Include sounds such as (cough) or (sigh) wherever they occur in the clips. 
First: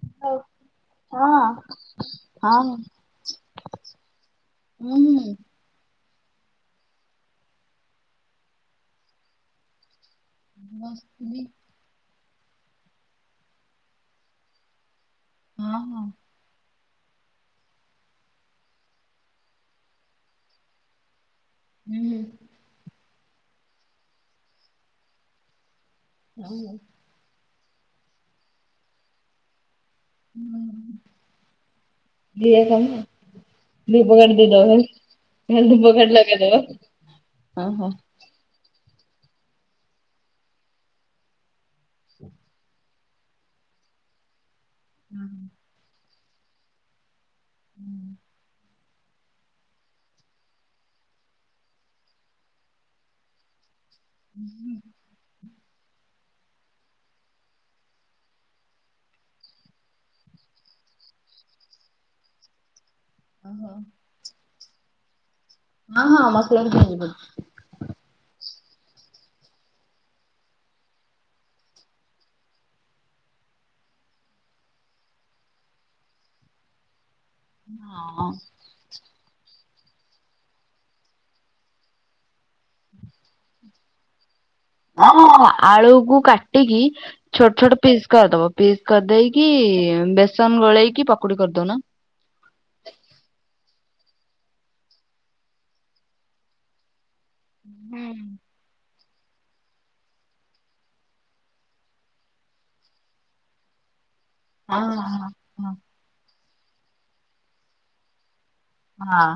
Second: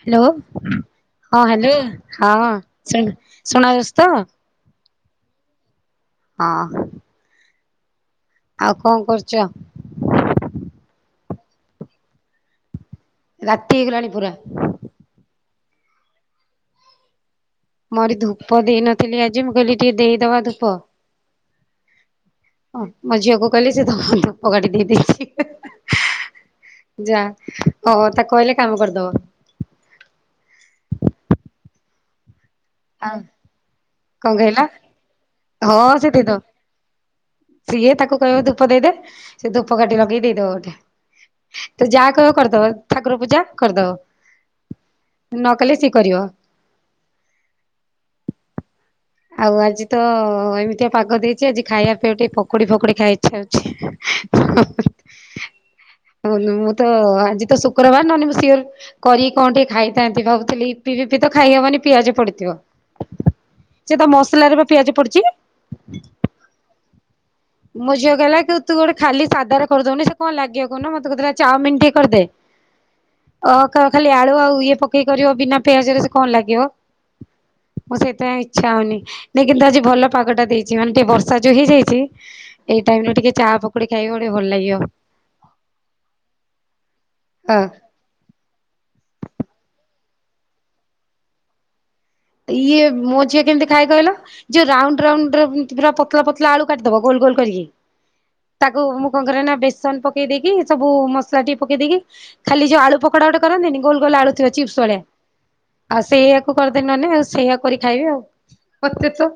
Hello ହଁ ହଁ hello ହଁ ଶୁଣା ଶୁଣାଯାଉଚି ତ? ଉଁ ହୁଁ। ଅ ହଁ। ଆଉ କଣ କରୁଚ? (unintelligible) ରାତିହେଇ ଗଲାଣି ପୁରା ହଁ ହଁ। ମୋରି ଧୂପ ଦେଇନଥିଲି ଆଜି ମୁଁ କହିଲି ଟିକେ ଦେଇଦବା ଧୂପ ହୁଁ ହଁ ମୋ ଝିଅ କୁ କହିଲି ସେ ତମକୁ ଧୂପ କାଠି ଦେଇ ଦେଇଚି। ହୁଁ ଯା ଓ ତାକୁ କହିଲେ କାମ କରିଦବ। ଦିଏ କମ୍। ଆଉ କଣ ଧୂପକାଠି କହିଲ ଦେଇଦବ ନ ହେଲେ ହଁ ସେ ଧୂପକାଠି ଦେଇଦବ ଲଗେଇଦବ। ଆ ହୋ। ସିଏ ତାକୁ କହିବ ଧୂପ ଦେଇଦେ ସେ ଧୂପକାଠି ଲଗେଇ ଦେଇଦବ ଗୋଟେ। ତ ଯା କହିବ କରିଦବ ଠାକୁର ପୂଜା କରିଦବ ନ କଲେ ସିଏ କରିବ। ଆଉ ଆଜି ତ ଏମିତିଆ ପାଗ ଦେଇଚି ଆଜି ଖାଇବା ପାଇଁ ଟିକେ ପକୁଡି ଫକୁଡି ଖାଇ ଛାଉଛି ହଉ ମୁଁ ତ ଆଜି ତ ଶୁକ୍ରବାର ନହେଲେ ମୁଁ ସିଅର୍ କରି କଣ ଟିକେ ଖାଇଥାନ୍ତି ଭାବୁଥିଲି ଇପି ଫିପି ତ ଖାଇହବନି ପିଆଜ ପଡିଥିବ। ଓହୋ। ସେ ତ ମସଲାରେ ବା ପିଆଜ ପଡିଚି। ହଁ ହଁ ମସଲାରେ ପିଆଜ ପଡିଚି। ମୋ ଝିଅ କହିଲା କି ତୁ ଗୋଟେ ଖାଲି ସାଧାରେ କରିଦଉନି। ସେ କଣ ଲାଗିବ କହୁନୁ ମତେ କହୁଥିଲା ଚାଓମିନ ଟିକେ କରିଦେ। ଓ ଖା ଖାଲି ଆଳୁ ଆଉ ଇଏ ପକେଇ କରିବ ବିନା ପିଆଜରେ ସେ କଣ ଲାଗିବ? ସେତି ହଁ ପା ଇ ଛା ହଉନି ନାଇଁ କିନ୍ତୁ ଆଜି ଭଲ ପାଗଟା ଦେଇଚି ମାନେ ଟିକେ ବର୍ଷା ଯୋଉ ହେଇଯାଇଚି ଏଇ ଟାଇମ୍ ରେ ଟିକେ ଚା ପକୁଡ଼ି ଖାଇବ ଟିକେ ଭଲ ଲାଗିବ। ଅଁ ଆଳୁକୁ କାଟିକି ଛୋଟ ହଁ ଛୋଟ ପିସ୍ କରିଦବ ପିସ୍ କରିଦେଇକି ବେସନ ଗୋଳେଇକି ପକୁଡ଼ି କରିଦଉନ। ଇଏ ମୋ ଝିଅ କେମିତି ଖାଏ କହିଲ ଯଉ ରାଉଣ୍ଡ ରାଉଣ୍ଡରେ ପୁରା ପତଲା ପତଲା ଆଳୁ କାଟିଦବ ଗୋଲ୍ ଗୋଲ୍ କରୀକି ହୁଁ। ତାକୁ ମୁଁ କଣ କରେ ନା ବେସନ ପକେଇ ଦେଇକି ସବୁ ମସଲା ଟିକେ ପକେଇ ଦେଇକି ଖାଲି ଯୋଉ ଆଳୁ ପକୋଡା ଗୋଟେ କରନ୍ତିନି ଗୋଲ ଗୋଲ୍ ଆଳୁ ହଁ ଚିପ୍ସ ଭଳିଆ ହଁ ହଁ ଆଉ ସେୟା କୁ କରିଦେ ନହଲେ ଆଉ ସେୟା କରି ଖାଇବି ଆଉ। ମତେ ହଁ। ତ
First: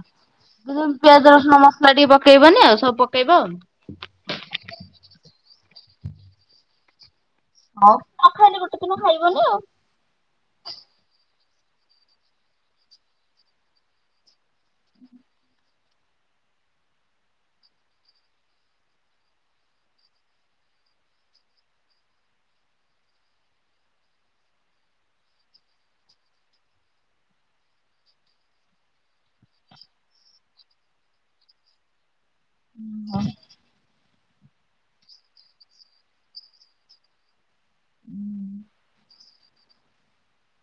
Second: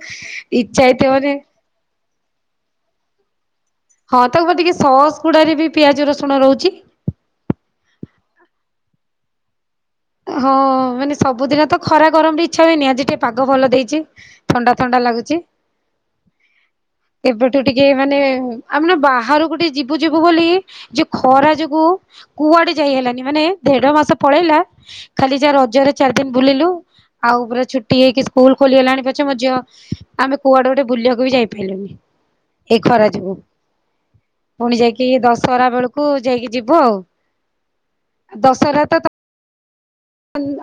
ଇଛା ହେଇଥିବ ମାନେ ସ ଟିକେ ପକେଇବନି ଆଉ ସବୁ ପକେଇବ ଆଉ। ହଁ ତାକୁ ବା ଟିକେ ସସ୍ ଗୁଡାରେ ବି ପିଆଜ ରସୁଣ ରହୁଚି। ହଉ ଆଉ ନ ଖାଇଲେ ଗୋଟେ ଦିନ ଖାଇବନି ଆଉ। ହଁ ମାନେ ସବୁଦିନ ତ ଖରା ଗରମରେ ଇଛା ହୁଏନି ଆଜି ଟିକେ ପାଗ ଭଲ ଦେଇଚି। ଥଣ୍ଡା ଥଣ୍ଡା ଲାଗୁଚି। ଏବେଠୁ ଟିକେ ମାନେ ଆମେ ନା ବାହାରକୁ ଗୋଟେ ଯିବୁ ଯିବୁ ବୋଲି ଯୋଉ ଖରା ଯୋଗୁ କୁଆଡେ ଯାଇ ହେଲାନି ମାନେ ଦେଢ ମାସ ପଳେଇଲା। ଖାଲି ଯାହା ରଜରେ ଚାରି ଦିନ ବୁଲିଲୁ ଆଉ ପୁରା ଛୁଟି ହେଇକି ସ୍କୁଲ ଖୋଲିଗଲାଣି ପଛେ ମୋ ଝିଅ ଆମେ କୁଆଡେ ଗୋଟେ ବୁଲିବାକୁ ବି ଯାଇପାଇଲୁନି। ଏ ଖରା ଯୋଗୁ ପୁଣି ଯାଇକି ଦଶହରା ବେଳକୁ ଯାଇକି ଯିବୁ ଆଉ। ଦଶହରା ତ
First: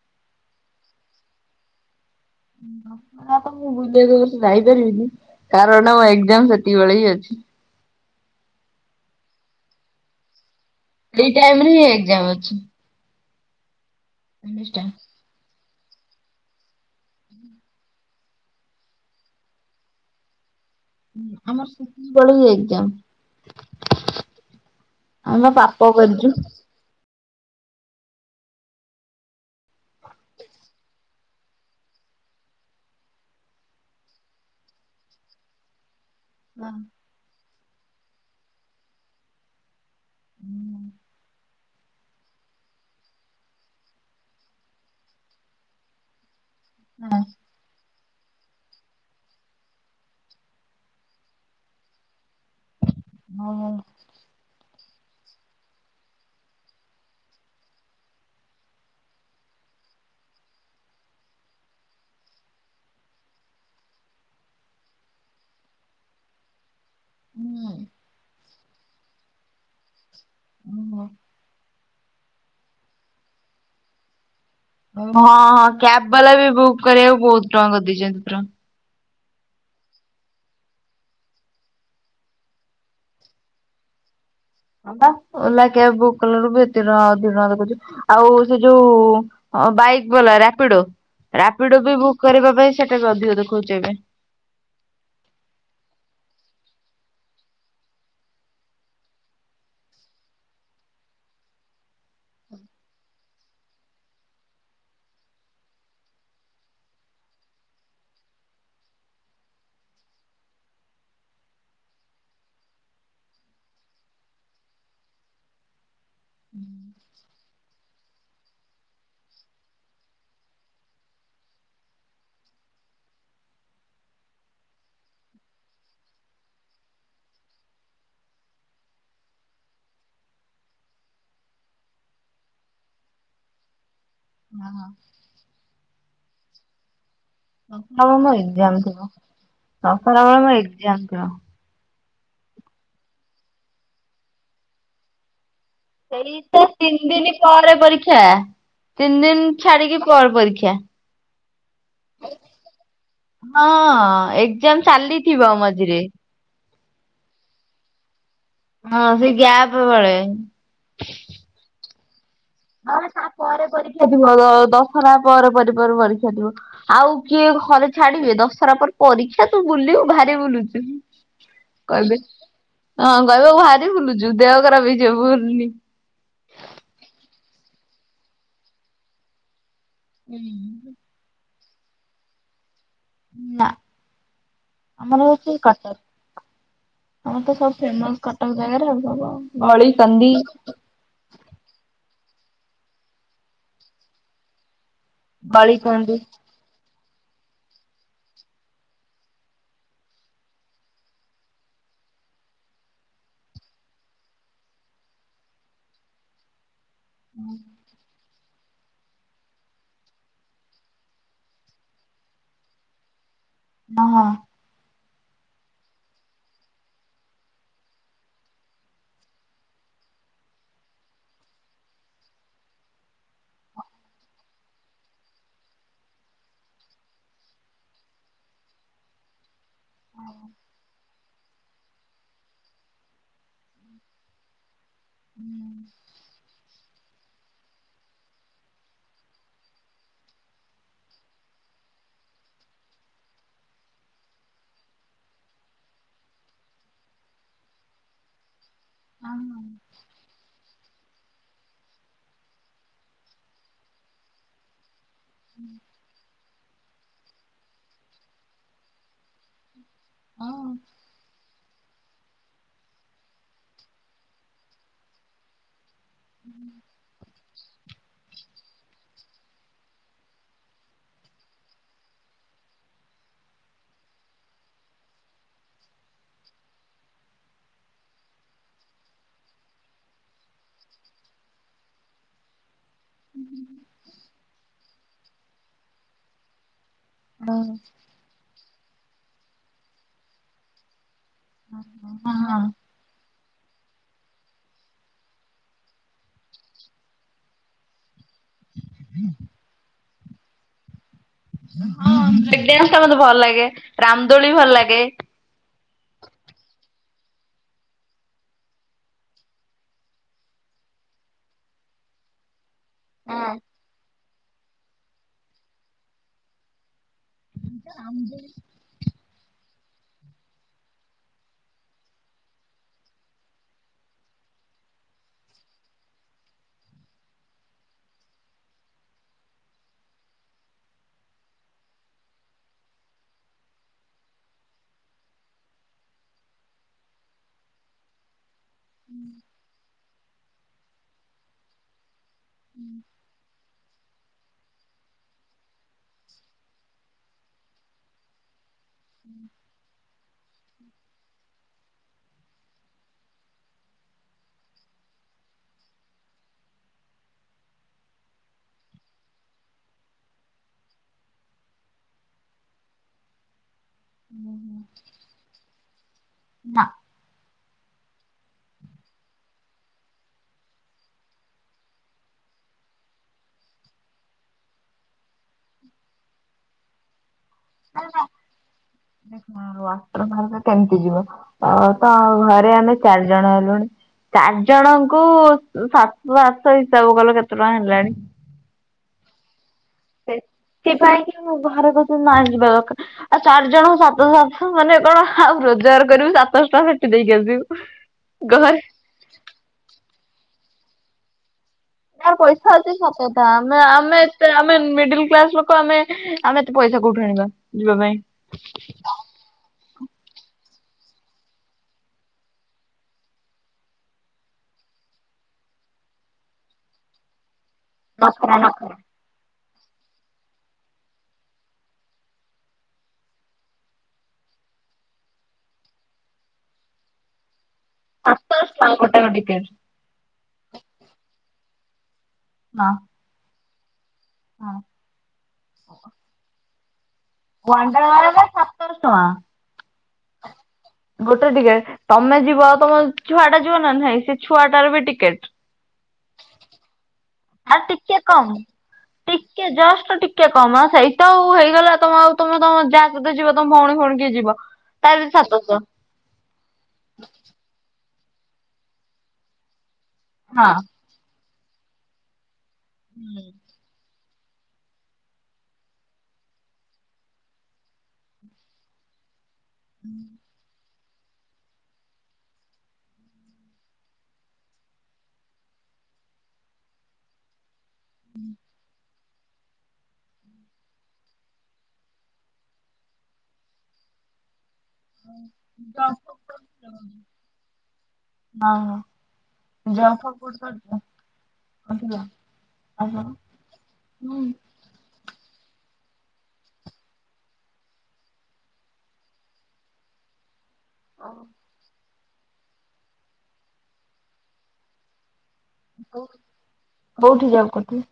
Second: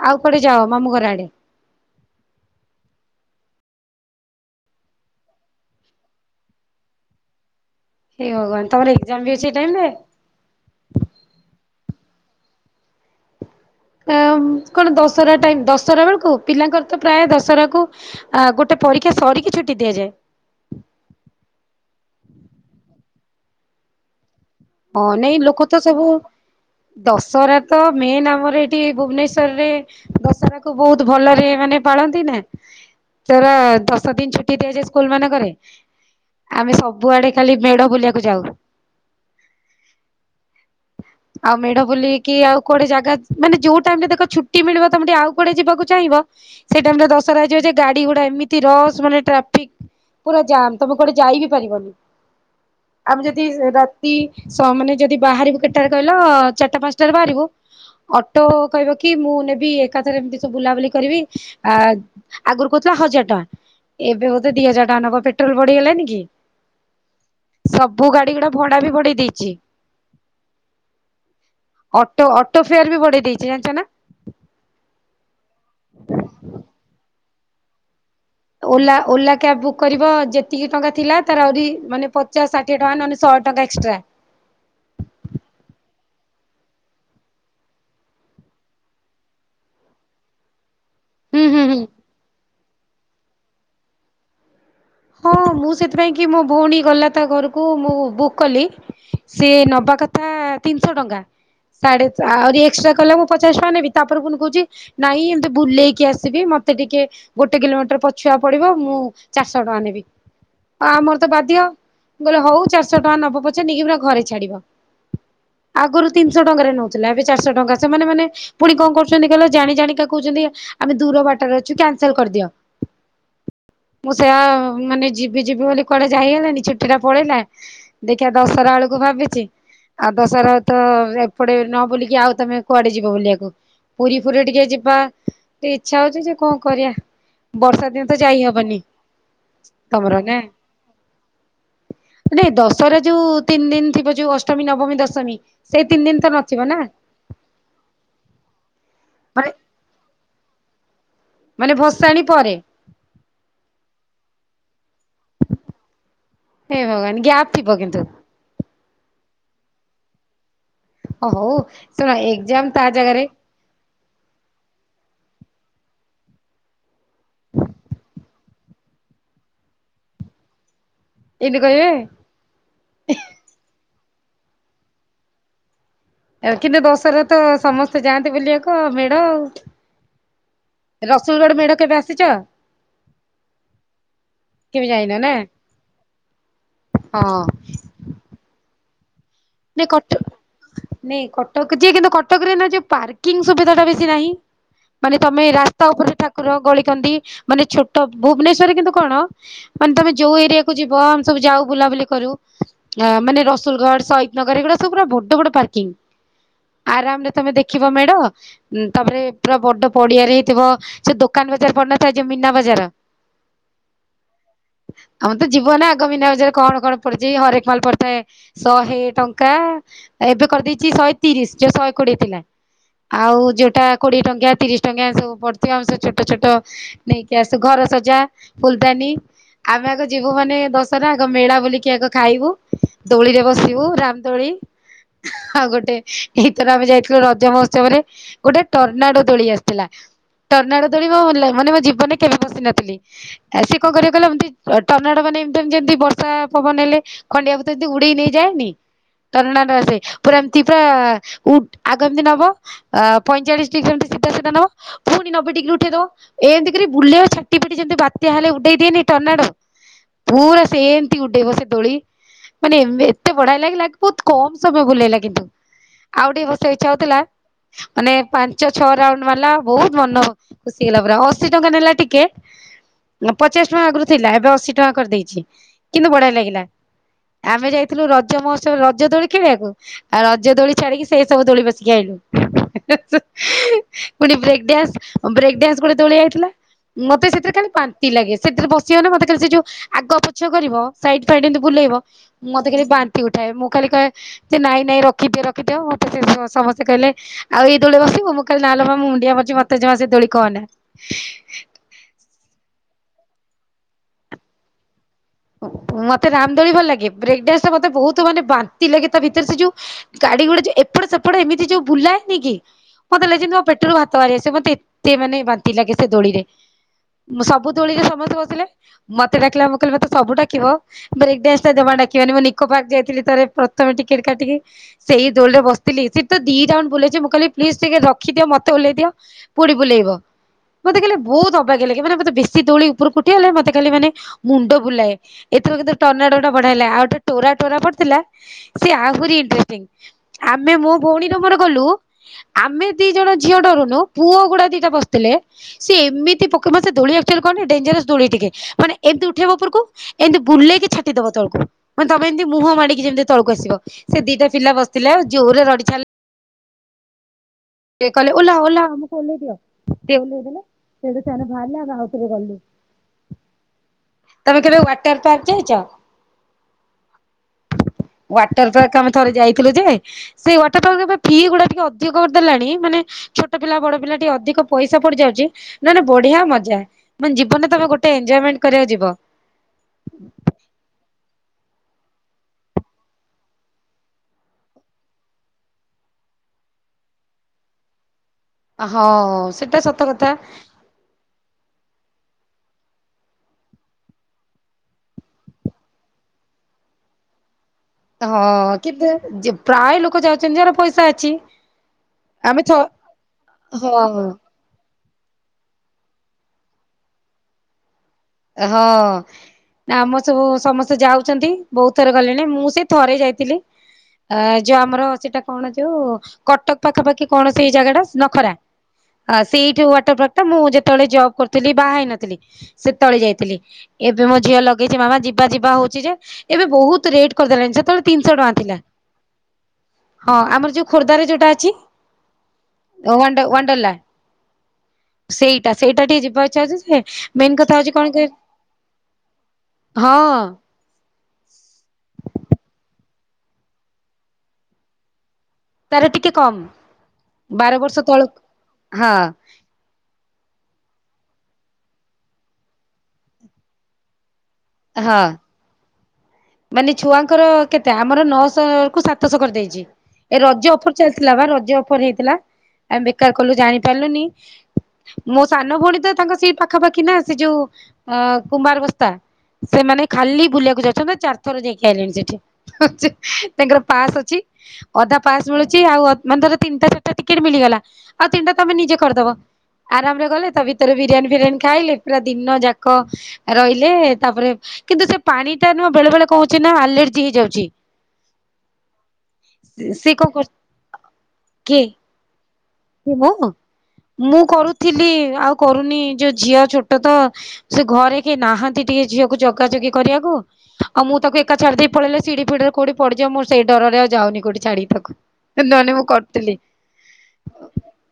ଆଉ କୁଆଡେ ଯାଅ ମାମୁ ଘର ଆଡେ? ଦଶହାରା ତ ମୁଁ ବୁଲିବାକୁ ଏ ବର୍ଷ ଯାଇପାରିବିନି କାରଣ ଏଗ୍ଜାମ ସେତିକି ବେଳେ ହି ଅଛି। ହେଏ ଭଙ୍ଗବାନ ତମର ଏକ୍ଜାମ ବି ଅଛି ଏଇ ଟାଇମିରେ? ଏଇ ଟାଇମି ରେ ହିଁ ଏଗଜାମ ଅଛି। ଆ କଣ ଦଶହରା ଟାଇମି ଦଶହରା ବେଳକୁ ପିଲାଙ୍କର ତ ପ୍ରାୟ ଦଶହରାକୁୁ ଆ ଗୋଟେ ପରୀକ୍ଷା ସରିକି ଛୁଟି ଦିଆଯାଏ। ଆମର ସେତିକିବେଳେ ହି ଏଗଜାମ୍। ହଁ ନାଇଁ ଲୋକ ତ ସବୁ ଦଶହରା ତ ମେନ୍ ଆମର ଏଠି ଭୁବନେଶ୍ୱରରେ ଦଶହରା କୁ ବହୁତ ଭଲରେ ମାନେ ପାଳନ୍ତି ନା। ତେର ଦଶ ଦିନ ଛୁଟି ଦିଆଯାଏ ସ୍କୁଲ ମାନଙ୍କରେ ଆମେ ସବୁଆଡେ ଖାଲି ମେଢ ବୁଲିବାକୁ ଯାଉ। ହୁଁ ହୁଁ। ଆଉ ମେଢ ବୁଲିକି ଆଉ କୁଆଡେ ଜାଗା ମାନେ ଯୋଉ ଟାଇମ ରେ ଦେଖ ଛୁଟି ମିଳିବ ତମେ ଟିକେ ଆଉ କୁଆଡେ ଯିବାକୁ ଚାହିଁବ। ସେଇ ଟାଇମି ରେ ଦଶହରା ହେଇଯିବ ଯେ ଗାଡି ଘୋଡା ଏମିତି ରସ ମାନେ ଟ୍ରାଫିକ ପୁରା ଜାମ୍ ତମେ କୁଆଡେ ଯାଇ ବିି ପାରିବନି ଆମେ ଯଦି ହଁ ର କି ସ ମାନେ ଯଦି ବାହାରିବୁ କେତଟାରେ କହିଲ ଚାରିଟା ପାଞ୍ଚଟାରେ ବାହାରିବୁ ଅଟୋ କହିବ କି ମୁଁ ନେବି ଏକାଥାରେ ଏମିତି ସବୁ ବୁଲାବୁଲି କରିବି ଆ ଆଗରୁ କହୁଥିଲା ହଜାର ଟଙ୍କା ଏବେ ବୋଧେ ଦି ହଜାର ଟଙ୍କା ନବ ପେଟ୍ରୋଲ ବଢିଗଲାଣି କି? ସବୁ ଗାଡି ଗୁଡା ଭଡା ବି ଭଡେଇ ଦେଇଛି। ହୁଁ ହୋ। ଅଟୋ ଅଟୋ ଫେୟାର ବି ବଢେଇ ଦେଇଛି ଜାଣିଛ ନା? ହଁ ହଁ କ୍ୟାବ ବାଲା ବି ବୁକ୍ କରିବାକୁ ବହୁତ ଟଙ୍କା କରିଦେଇଛନ୍ତି ପୁରା। ଓଲା ଓଲା କ୍ୟାବ୍ ବୁକ୍ କରିବ ଯେତିକି ଟଙ୍କା ଥିଲା ତାର ଆହୁରି ମାନେ ପଚାଶ ଷାଠି ଷାଠିଏ ଟଙ୍କା ନନେ ଶହେ ଟଙ୍କା ଏକ୍ସଟ୍ରା ହଁ ପା ଓଲା କ୍ୟାବ ବୁକ୍ କଲାରୁ ବି ଏତେ ଟଙ୍କା ଅଧିକ ଟଙ୍କା ଦେଖୁଉଛି। ଆଉ ସେ ଯୋଉ ବାଇକ୍ ବାଲା ରାପିଡୋ। ହୁଁ ହୁଁ ହୁଁ ରାପିଡୋକୁ ବି ବୁକ୍ କରିବା ପାଇଁ ସେଟା ବି ଅଧିକ ଦେଖଉଛି ଏବେ। ହଁ ମୁଁ ସେଥିପାଇଁ କି ମୋ ଭଉଣୀ ଗଲା ତା ଘରକୁ ମୁଁ ବୁକ୍ କଲି। ସେ ନବା କଥା ତିନିଶହ ଟଙ୍କା। ସାଢେ ଆହୁରି ଏକ୍ସଟା କଲା ମୁଁ ପଚାଶ ଟଙ୍କା ନେବି ତାପରେ ପୁଣି କହୁଛି। ନାଇଁ ଏମିତି ବୁଲେଇକି ଆସିବି ମତେ ଟିକେ ଗୋଟେ କିଲୋମିଟର ପଛୁଆ ପଡିବ ମୁଁ ଚାରି ଚାରିଶହ ଟଙ୍କା ନେବି। ଆମର ତ ବାଧ୍ୟ ମୁଁ କହିଲି ହଉ ଚାରିଶହ ଟଙ୍କା ନବ ପଛେ ନେଇକି ପୁରା ଘରେ ଛାଡିବ। ଆଗରୁ ତିନିଶହ ଟଙ୍କାରେ ନଉଥିଲା। ଏବେ ଚାରିଶହ ଟଙ୍କା ସେମାନେ ମାନେ ପୁଣି କଣ କରୁଛନ୍ତି କହିଲ ଜାଣିଜାଣିକା କହୁଛନ୍ତି ଆମେ ଦୂର ବାଟରେ ଅଛୁ କ୍ୟାନସେଲ କରିଦିଅ। ସେ ମାନେ ଯିବି ଯିବି ବୋଲି କୁଆଡେ ଯାଇ ହେଲାନି ଛୁଟି ଟା ପଳେଇଲା। ଦେଖିଆ ଦଶହରା ବେଳକୁ ଭାବିଚି। ଆଉ ଦଶହରା ତ ଏପଟେ ନ ବୁଲିକି ଆଉ ତମେ କୁଆଡେ ଯିବ ବୁଲିବାକୁ। ପୁରୀ ଫୁରୀ ଟିକେ ଯିବା ଟିକେ ଇଚ୍ଛା ହଉଚି ଯେ କଣ କରିବା। ବର୍ଷା ଦିନ ହଁ ତ ପା ମୋ ଯାଇ ହବନି ଏଜ୍ଜାମ୍ ଥିବ। ତମର ଦଶହରା ନା? ବେଳେ ମୋ ଏଜ୍ଜାମ୍ ଥିବ। ନାଇଁ ଦଶହରା ଯୋଉ ତିନି ଦିନ ଥିବ ଯୋଉ ଅଷ୍ଟମୀ ନବମୀ ଦଶମୀ ତିନି ଦିନ ସେଇ ନଥିବ ତ ନା? ତିନି ଦିନ ପରେ ପରୀକ୍ଷା। ତିନି ଦିନି ମାନେ ଛାଡିକି ପରେ ପରୀକ୍ଷା। ମାନେ ଭସାଣି ପରେ। ହଁ ଏକ୍ଜାମ ଚାଲିଥିବ ମଝିରେ। ହେ ଭଗବାନ୍ ଗ୍ୟାପ ଥିବ କିନ୍ତୁ। ହଁ ସେ ଗ୍ୟାପ ବଳେ ଅ ହଉ ତୋର ଏଗ୍ଜାମ ହଁ ରେ ତା ପରେ ପରୀକ୍ଷା ଥିବ। ଦଶହରା ପରେ (unintelligible) ପରୀକ୍ଷା ଥିବ। ଆଉ କିଏ ଘରେ ଛାଡିବେ, ଦଶହରା ପରେ ପରୀକ୍ଷା ତୁ ବୁଲିବୁ ଭାରି ବୁଲୁଚୁ। କହିବେ ହଁ କହିବେ ଭାରି ବୁଲୁଚୁ। ଦେହ ଖରାପ ହେଇଯିବ ବୁଲୁନି। ଅ କିନ୍ତୁ ଦଶହର ତ ସମସ୍ତେ ଯାଆନ୍ତି ବୁଲିବାକୁ ମେଢ ଆଉ। (inaudible) ରସୁଲଗଡ଼ ମେଢ କେବେ ଆସିଚ? ନା। କେବେ ଯାଇନ ଆମର ନା? ସେଇ କଟକ। ହଁ ଆମର ତ ସବୁ ଫେମସ କଟକ ଜାଗାରେ ଆଉ। ନାଇଁ ଗଳି କଟ କନ୍ଧି ନାଇଁ କଟକ ଯେ କିନ୍ତୁ କଟକରେ ନା ଯୋଉ ପାର୍କିଂ ସୁବିଧା ଟା ବେଶୀ ନାହିଁ। ମାନେ ତମେ ଗଳି ରାସ୍ତା ଉପରେ କନ୍ଦି ଠାକୁର ଗଳି କନ୍ଧି ମାନେ ଛୋଟ ଭୁବନେଶ୍ୱରରେ କିନ୍ତୁ କଣ ମାନେ ତମେ ଯୋଉ ଏରିଆକୁ ଯିବ ଆମେ ସବୁ ଯାଉ ବୁଲାବୁଲି କରୁ, ମାନେ ରସୁଲଗଡ ସ ନଗର ଗୁଡା ସବୁ ପୁରା ବଡ ବଡ ପାର୍କିଂ। ଆରାମ ରେ ତମେ ଦେଖିବ ମେଢ଼ ତାପରେ ପୁରା ବଡ ପଡିଆରେ ହେଇଥିବ। ସେ ଦୋକାନ ବଜାର ପଡିନଥାଏ ଯଉ ମୀନା ବଜାର ହ (inaudible) ହଁ ହଁ। ଆମେ ତ ଯିବ ନା ଆଗ ମୀନା ବଜାରରେ କଣ କଣ ପଡିଚି, ହରେକ ମାଲ ପଡିଥାଏ ଶହେ ଟଙ୍କା। ଏବେ କରିଦେଇଚି ଶହେ ତିରିଶ ଯୋଉ ଶହେ କୋଡିଏ ଥିଲା। ଆଉ ଯୋଉଟା କୋଡିଏ ଟଙ୍କିଆ ତିରିଶ ଟଙ୍କିଆ ସବୁ ପଡିଥିବ ସେ ଛୋଟ ଛୋଟ ନେଇକି ଆସୁ। ଘର ସଜା ଫୁଲଦାନୀ ଆମେ ଆଗ ଯିବୁ ମାନେ ଦଶହରା ଆଗ ମେଳା ବୁଲିକି ଆଗ ଖାଇବୁ ଦୋଳିରେ ବସିବୁ ରା ମ ଦୋଳି ଆଉ ଗୋଟେ ଏଇଥର ଆମେ ଯାଇଥିଲୁ ରଜ ମହୋତ୍ସବରେ ଗୋଟେ ଟର୍ନାଡୋ ତୋଳି ଆସିଥିଲା ଟର୍ନାଡୋ ଦୋଳି ମତେ ଭଲ ଲାଗେ। ମାନେ ମୋ ଜୀବନରେ କେବେ ବସି ନଥିଲି। ସେ କଣ କରିବେ କହିଲ ଏମିତି ଟର୍ନାଡୋ ମାନେ ଏମତି ଯେମିତି ବର୍ଷା ପବନ ହେଲେ ଖଣ୍ଡିଆ ଭୂତ ଯେମିତି ଉଡ଼େଇ ନେଇଯାଏନି ଟର୍ନାଡୋ ଟା ସେ, ପୁରା ଏମିତି ପୁରା ଉ ଆଗ ଏମିତି ନବ ଅ ପଇଁଚାଳିଶ ଡିଗ୍ରୀ ଏମିତି ସିଧା ସିଧା ନବ ପୁଣି ନବେ ଡିଗ୍ରୀ ଉଠେଇଦବ। ଏମିତି କିରି ବୁଲେଇ ଛାଟି ଫିଟି ଯେମତି ବାତ୍ୟା ହେଲେ ଉଠେଇ ଦିଏନି ଟର୍ନାଡ ପୁରା ହଁ। ସେମିତି ଉଡେଇବ ସେ ଦୋଳି। ମାନେ ଏତେ ବଢିଆ ଲାଗିଲା ବହୁତ କମ ସମୟ ବୁଲେଇଲା କିନ୍ତୁ। ଆଉ ଟିକେ ବସିବାକୁ ଇଛା ହଉଥିଲା। ମାନେ ପାଞ୍ଚ ଛଅ ରାଉଣ୍ଡ ମାରିଲା। ବହୁତ ମନ ଖୁସି ହେଇଗଲା ପୁରା। ଅଶୀ ଟଙ୍କା ନେଲା ଟିକେଟ। ପଚାଶ ଟଙ୍କା ଆଗରୁ ଥିଲା ଏବେ ଅଶୀ ଟଙ୍କା କରିଦେଇଚି। କିନ୍ତୁ ବଢିଆ ଲାଗିଲା। ଆମେ ଯାଇଥିଲୁ ରଜମହୋ ସବୁ ରଜ ଦୋଳି ଖେଳିବାକୁ। ଆଉ ରଜ ଦୋଳି ଛାଡିକି ସେ ସବୁ ଦୋଳି ବସିକି ଆଇଲୁ। ପୁଣି ବ୍ରେକଡାନ୍ସ ବ୍ରେକଡାନ୍ସ ଗୋଟେ ଦୋଳି ଆଇଥିଲା। ମତେ ସେଥିରେ ଖାଲି ବାନ୍ତି ଲାଗେ। ସେଥିରେ ବସିବ ମାନେ ମତେ ଖାଲି ସେ ଯୋଉ ଆଗ ଚ କରିବ ସାଇଡ ଫିଇଡ୍ ବୁଲେଇବ ମତେ ବ୍ରେକ୍ ଖାଲି ବାନ୍ତି ଉଠାଏ ମୁଁ ଖାଲି କହେ ଯେ ନାଇଁ ନାଇଁ ରଖିଦିଅ ରଖିଦିଅ ମତେ ସମସ୍ତେ କହିଲେ ଆଉ ଏଇ ଦୋଳିରେ ବସିବ ମୁଁ କହିଲି ନ ଲୋକ ମା ମୁଁ ମୁଣ୍ଡିଆ ମାରୁଚି ମତେ ଜମା ସେ ଦୋଳି କହ ନା ହଁ ବ୍ରେକ ଡନ୍ସ ଟା ମତେ ଭଲ ଲାଗେ ରାମଦୋଳି ଭଲ ଲାଗେ ମତେ ରାମଦୋଳି ଭଲ ଲାଗେ ବ୍ରେକ୍ ଡାନ୍ସ ମତେ ବହୁତ ମାନେ ବାନ୍ତି ଲାଗେ ତା ଭିତରେ ସେ ଯୋଉ ଗାଡି ଗୁଡା ଯଉ ଏପଟ ସେପଟ ଏମିତି ଯୋଉ ବୁଲାଏନି କି ମତେ ଲାଗେ ଯେମିତି ମୋ ପେଟରୁ ହାତ ବାହାରି ଆସେ ମତେ ଏତେ ମାନେ ବାନ୍ତି ଲାଗେ ସେ ଦୋଳିରେ ସବୁ ଦୋଳିରେ ସମସ୍ତେ ବସିଲେ ମତେ ଡାକିଲା ମୁଁ କହିଲେ ମତେ ସବୁ ଡାକିବ ବ୍ରେକ ଡାନ୍ସ ଜମ୍ହା ଡାକିବନି ମୁଁ ନିକୋ ପାର୍କ ଯାଇଥିଲି ତ ପ୍ରଥମେ ଟିକେଟ କାଟିକି ସେଇ ଦୋଳରେ ବସିଥିଲି ସେତ ଦି ରାଉଣ୍ଡ ବୁଲେଇଚି ମୁଁ କହିଲି ପ୍ଲିଜ ଟିକେ ରଖିଦିଅ ମତେ ଓଲ୍ହେଇ ଦିଅ ପୁଣି ବୁଲେଇବ ମତେ ଖାଲି ବହୁତ ଅବାଗିଆ ଲାଗେ ମାନେ ମତେ ବେଶୀ ଦୋଳି ଉପକୁ ଉଠିଗଲେ ମତେ ଖାଲି ମାନେ ମୁଣ୍ଡ ବୁଲାଏ ଏଥିର କିନ୍ତୁ ଟନା ଟନା ବଢିଆ ହେଲା ଆଉ ଗୋଟେ ଟୋରା ଟୋରା ପଡିଥିଲା ସେ ଆହୁରି ଏଣ୍ଟରେଷ୍ଟିଙ୍ଗ ଆମେ ମୋ ଭଉଣୀ ମୋର ଗଲୁ ଆମେ ଦି ଜଣ ଝିଅ ଡରୁନୁ ପୁଅ ଗୁଡା ଦିଟା ବସିଥିଲେ ସେ ଏମିତି ପକ ମାନେ ସେ ଦୋଳି ଆକଚ୍ୟଲି କଣ କି ଡେଞଜରିଅସ ଦୋଳି ଟିକେ ମାନେ ଏମିତି ଉଠେଇବ ଉପରକୁ ଏମିତି ବୁଲେଇକି ଛାଟିଦବ ତଳକୁ ମାନେ ତମେ ଏମିତି ମୁହଁ ମାଡିକି ଯେମିତି ତଳକୁ ଆସିବ ସେ ଦିଟା ପିଲା ବସିଥିଲେ ଆଉ ଜୋରେ ରଡି ଛାଡି ସିଏ କହଲେ ଓଲ୍ହା ଓଲ୍ହା ଆମକୁ ଓଲ୍ହେଇ ଦିଅ ସେ ଓଲ୍ହେଇ ଦେଲେ। ସେଇଠୁ ସେମାନେେ ବାହାରିଲା ଆମେ ଆଉଥରେ ଗଲୁ। ତେ କେବେ ୱଟର ପାର୍କ ଯାଇଚ? ନା ୱାଟର ପାର୍କ ଆମେ ଥରେ ଯାଇଥିଲୁ ଯେ ସେଇ ୱାଟର ପାର୍କ ଏବେ ଫି ଗୁଡା ଟିକେ ଅଧିକ କରିଦେଲାଣି ମାନେ ଛୋଟ ପିଲା ବଡ ପିଲା ଟିକେ ଅଧିକ ପଇସା ପଡି ଯାଉଚି ନହେଲେ ବଢିଆ ମଜା ମାନେ ଜୀବନ ର ତମେ ଗୋଟେ ଏଞ୍ଜୟେମେଣ୍ଟ କରିବାକୁ ଯିବ। ୱାଟର ପାର୍କ କେମିତି ଯିବ ତ ଘରେ ଆମେ ଚାରି ଜଣ ହେଲୁଣି ଚାରି ଜଣଙ୍କୁ ସାତଶହ ଆଠଶହ ହିସାବ କଲ କେତେ ଟଙ୍କା ହେଲାଣି ହଁ ସେଟା ସତ କଥା। ସେପାଇଁ କିି ମୁଁ ବାହାରକୁ ନା ଯିବା ଦରକାର ଆଉ ଚାରି ଜଣ ସାତଶହ ଆଠଶହ ମାନେ କଣ ଆଉ ରୋଜଗାର କରିବୁ ସାତଶହ ଟଙ୍କା ସେଠି ଦେଇକି ଆସିବୁ। ହଁ ଘରେ କିନ୍ତୁ ଯେ ପ୍ରାୟ ଲୋକ ଯାଉଚନ୍ତି ଯାହାର ପଇସା ଅଛି। ଯାହାର ଆମେ ଥ ପଇସା ଅଛି ସତ କଥା ଆମେ ହଁ ଆମେ ଏତେ ଆମେ ମିଡିଲ କ୍ଲାସ ଲୋକ କ ଆମେ ଆମେ ଏତେ ପଇସା କଉଠୁ ଆଣିବା ଯିବା ପାଇଁ। ହଁ। ନା ଆମର ସବୁ ସମସ୍ତେ ଯାଉଛନ୍ତି ବହୁତ ଥରେ ଗଲେଣି ମୁଁ ସେ ଥରେ ଯାଇଥିଲି। ଆ ଯୋଉ ଆମର ସେଇଟା କଣ ଯୋଉ କଟକ ପାଖାପାଖି କଣ ସେଇ ଜାଗା ଟା? ନଖରା ଆ ସେଇଠି ୱାଟର ପାର୍କ ଟା ମୁଁ ଯେତେବେଳେ ଜବ୍ କରଥିଲି ବାହା ହେଇନଥିଲି ସେ ତଳେ ଯାଇଥିଲି ଏବେ ମୋ ଝିଅ ଲଗେଇଚି ମାମା ଯିବା ଯିବା ହଉଚି ଯେ ଏବେ ବହୁତ ରେଟ୍ କରିଦେଲେଣି ଯେତେବେଳେ ତିନିଶହ ଟଙ୍କା ସାତଶହ ଥିଲା ଗୋଟାକ ଟିକେଟ। ହଁ ଆମର ଯୋଉ ଖୋର୍ଦ୍ଧାରେ ଯୋଉଟା ଅଛି ହଁ। ୱାଣ୍ଡ ୱାଣ୍ଡଲା ହଁ ସେଇଟା ସେଇଟା ଟିକେ ଯିବାକୁ ଇଚ୍ଛା ହଉଚି ଯେ ମେନ କଥା ହଉଚି କଣ କର ୱାଣ୍ଡାରେ ସାତଶହ ଟଙ୍କା ହଁ। ଗୋଟେ ଟିକେ ତମେ ଯିବ ଆଉ ତମ ଛୁଆ ଟା ଯିବ ନା ନାଇଁ ସେ ଛୁଆଟାର ବି ଟିକେଟ ତାର ଟିକେ କମ୍ ଆଉ ବାର ବର୍ଷ ଟିକେ କମ୍। ତଳକୁ ହଁ। ଟିକେ ଜଷ୍ଟ ଟିକେ କମ ସେଇତ ଆଉ ହେଇଗଲା ତମ ଆଉ ତମେ ତମ ଯାହା ସହିତ ଯିବ ତମେ ଭଉଣୀ ଫୋଉଣୀ କି ଯିବ ତାର ହଁ ବି ସାତଶହ ମାନେ ଛୁଆଙ୍କର କେତେ ଆମର ନଅଶହ କୁ ସାତଶହ କରିଦେଇଚି ଏ ରଜ ହଁ ଅଫର ଚାଲିଥିଲା ବା ରଜ ଅଫର ହେଇଥିଲା ଆମେ ବେକାର କଲୁ ଜାଣି କଲୁନି ମୋ ସାନ ଭଉଣୀ ତ ତାଙ୍କ ସ ପାଖାପାଖି ନା ସେ ଯୋଉ ଅ କୁମ୍ମାର ବସ୍ତା ସେମାନେ ଖାଲି ବୁଲିବାକୁ ଯାଉଛନ୍ତି। ଚାରି ଥର ଯାଇକି ଆଇିଲଣି ସେଠି ତାଙ୍କର ପାସ୍ ଅଛି। ଅଧା ପାସ୍ ମିଳୁଛି ଆଉ ମାନେ ଧର ତିନିଟା ଚାରିଟା ଟିକେଟ ମିଳିଗଲା ଆଉ ତିନିଟା ତମେ ନିଜେ କରିଦବ। ଆରାମ ରେ ଗଲେ ତା ଭିତରେ ବିରିୟାନୀ ଫିରିୟାନୀ ଖାଇଲେ। ପୁରା ଦିନ ଯାକ ରହିଲେ ତାପରେ କିନ୍ତୁ ସେ ପାଣି ଟା ନୁହଁ ବେଳେ ବେଳେ କହୁଛି ନା ଆଲର୍ଜି ହେଇଯାଉଛି। ହଁ ହଁ ସେ କଣ ଯଙ୍କ କର ଫୁଡ୍। କିଏ (unintelligible) ମୁଁ ମୁଁ କରୁଥିଲି ଆଉ କରୁନି ଯୋଉ ଝିଅ ଛୋଟ ତ। ସେ ଘରେ କେଏ ନାହାନ୍ତି ଟିକେ ଝିଅକୁ ଜଗା ଜଗି କରିବାକୁ। ଆଉ ମୁଁ ତାକୁ ଏକା ଛଡି ଦେଇ ପଳେଇଲେ ସିଢି ଫିଡିରେ କଉଠି ପଡିଯିବ ମୁଁ ସେଇ ଡରରେ ଆଉ ଯାଉନି କୋଉଠି ଛାଡି ତାକୁୁ ନନେ ମୁଁ କରୁଥିଲି। କଉଠି ଯଵ କରୁଥିଲେ?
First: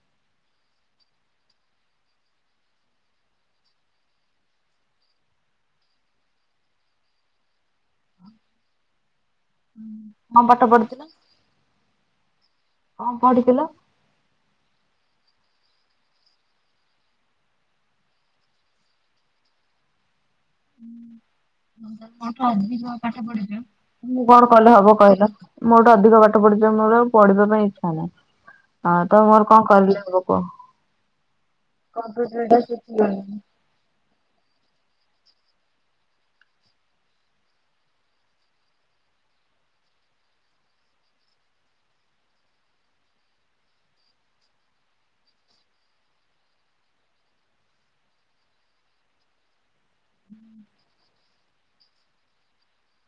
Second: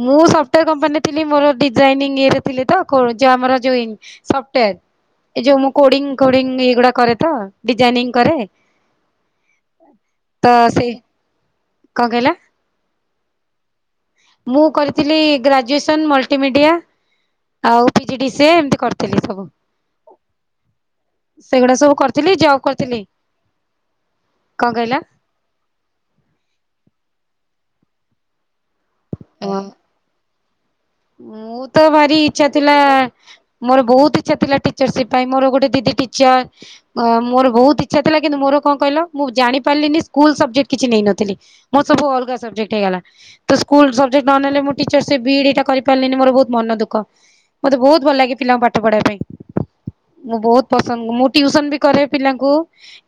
ମୁଁ ସଫ୍ଟାର କମ୍ପାନୀରେ ଥିଲି ମୋର ଡିଜାଇନିଂ ଇଏରେ ଥିଲେ ତ କରୁଜ ଆମର ଜଇନ। ସଫ୍ଟୟାର ଏଇ ଯୋଉ ମୁଁ କୋଡିଙ୍ଗ, କୋଡିଙ୍ଗ ଏଇଗୁଡା କରେ ତ ଡିଜାଇନିଂ କରେ। କଣ ତ ପାଠ ସେ ପଢିଥିଲ କଣ କହିଲ? କଣ ପଢିଥିଲ? ମୁଁ କରିଥିଲି ଗ୍ରାଜୁଏସନ ମଲ୍ଟିମିଡ଼ିଆ। ଆଉ ପିଜି ଡି ସି ଏ ଏମିତି କରିଥିଲି ସବୁ। ସେଗୁଡା ସବୁ ମ କରିଥିଲି ଠୁ ଜବ୍ ଅଧିକ କରିଥିଲି ପାଠ ପଢିଛ। ମୁଁ କଣ କଲେ ହବ କହିଲ? ମ ଠୁ ଅଧିକ ପାଠ ପଢ଼ିଛ ମୋର ଆଉ ପଢିବା ପାଇଁ ଇଚ୍ଛା ନାହିଁ। ହଁ ତ ମୋର କଣ କଲି କୁହ? ମୁଁ ତ ଭାରି କମ୍ପ୍ୟୁଟର ଇଚ୍ଛା ଟା ଥିଲା। ଶିଖିଗଲିଣି ମୋର ବହୁତ ଇଚ୍ଛା ଥିଲା ଟିଚରସିପ ପାଇଁ ମୋର ଗୋଟେ ଦିଦି ଟିଚର। ମୋର ବହୁତ ଇଚ୍ଛା ଥିଲା କିନ୍ତୁ ମୋର କଣ କହିଲ ମୁଁ ଜାଣି ପାରିଲିନି ସ୍କୁଲ ସବଜେକ୍ଟ କିଛି ନେଇନଥିଲି। ମୋ ସବୁ ଅଲଗା ସବଜେକ୍ଟ ହେଇଗଲା ତ ସ୍କୁଲ ସବଜେକଟ ନ ନେଲେ ମୁଁ ଟିଚରସିପି ବି ଇ ଡି ଟା କରି ପାଲିନି ମୋର ବହୁତ ମନ ଦୁଃଖ ମତେ ବହୁତ ଭଲ ଲାଗେ ପିଲାଙ୍କୁ ପାଠ ପଢବା ପାଇଁ। ମୁଁ ବହୁତ ପସନ୍ଦ ମୁଁ ଟିଉସନ ବି କରେ ପିଲାଙ୍କୁ।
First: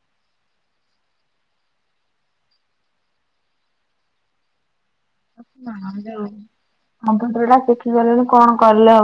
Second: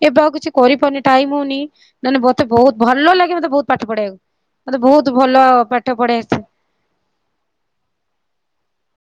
ଏବେ ଆଉ କିଛି କରିପାରୁନି ଟାଇମ ହଉନି ନହେଲେ ମତେ ବହୁତ ଭଲ ଲାଗେ ମତେ ବହୁତ ପାଠ ପଢେଇବାକୁ। ମତେ ବହୁତ ଭଲ ପାଠ ପଢେଇ ଆସେ। କମ୍ପ୍ୟୁଟର ଟା ଶିଖିଗଲେଣୁ କଣ କଲେ ହବ?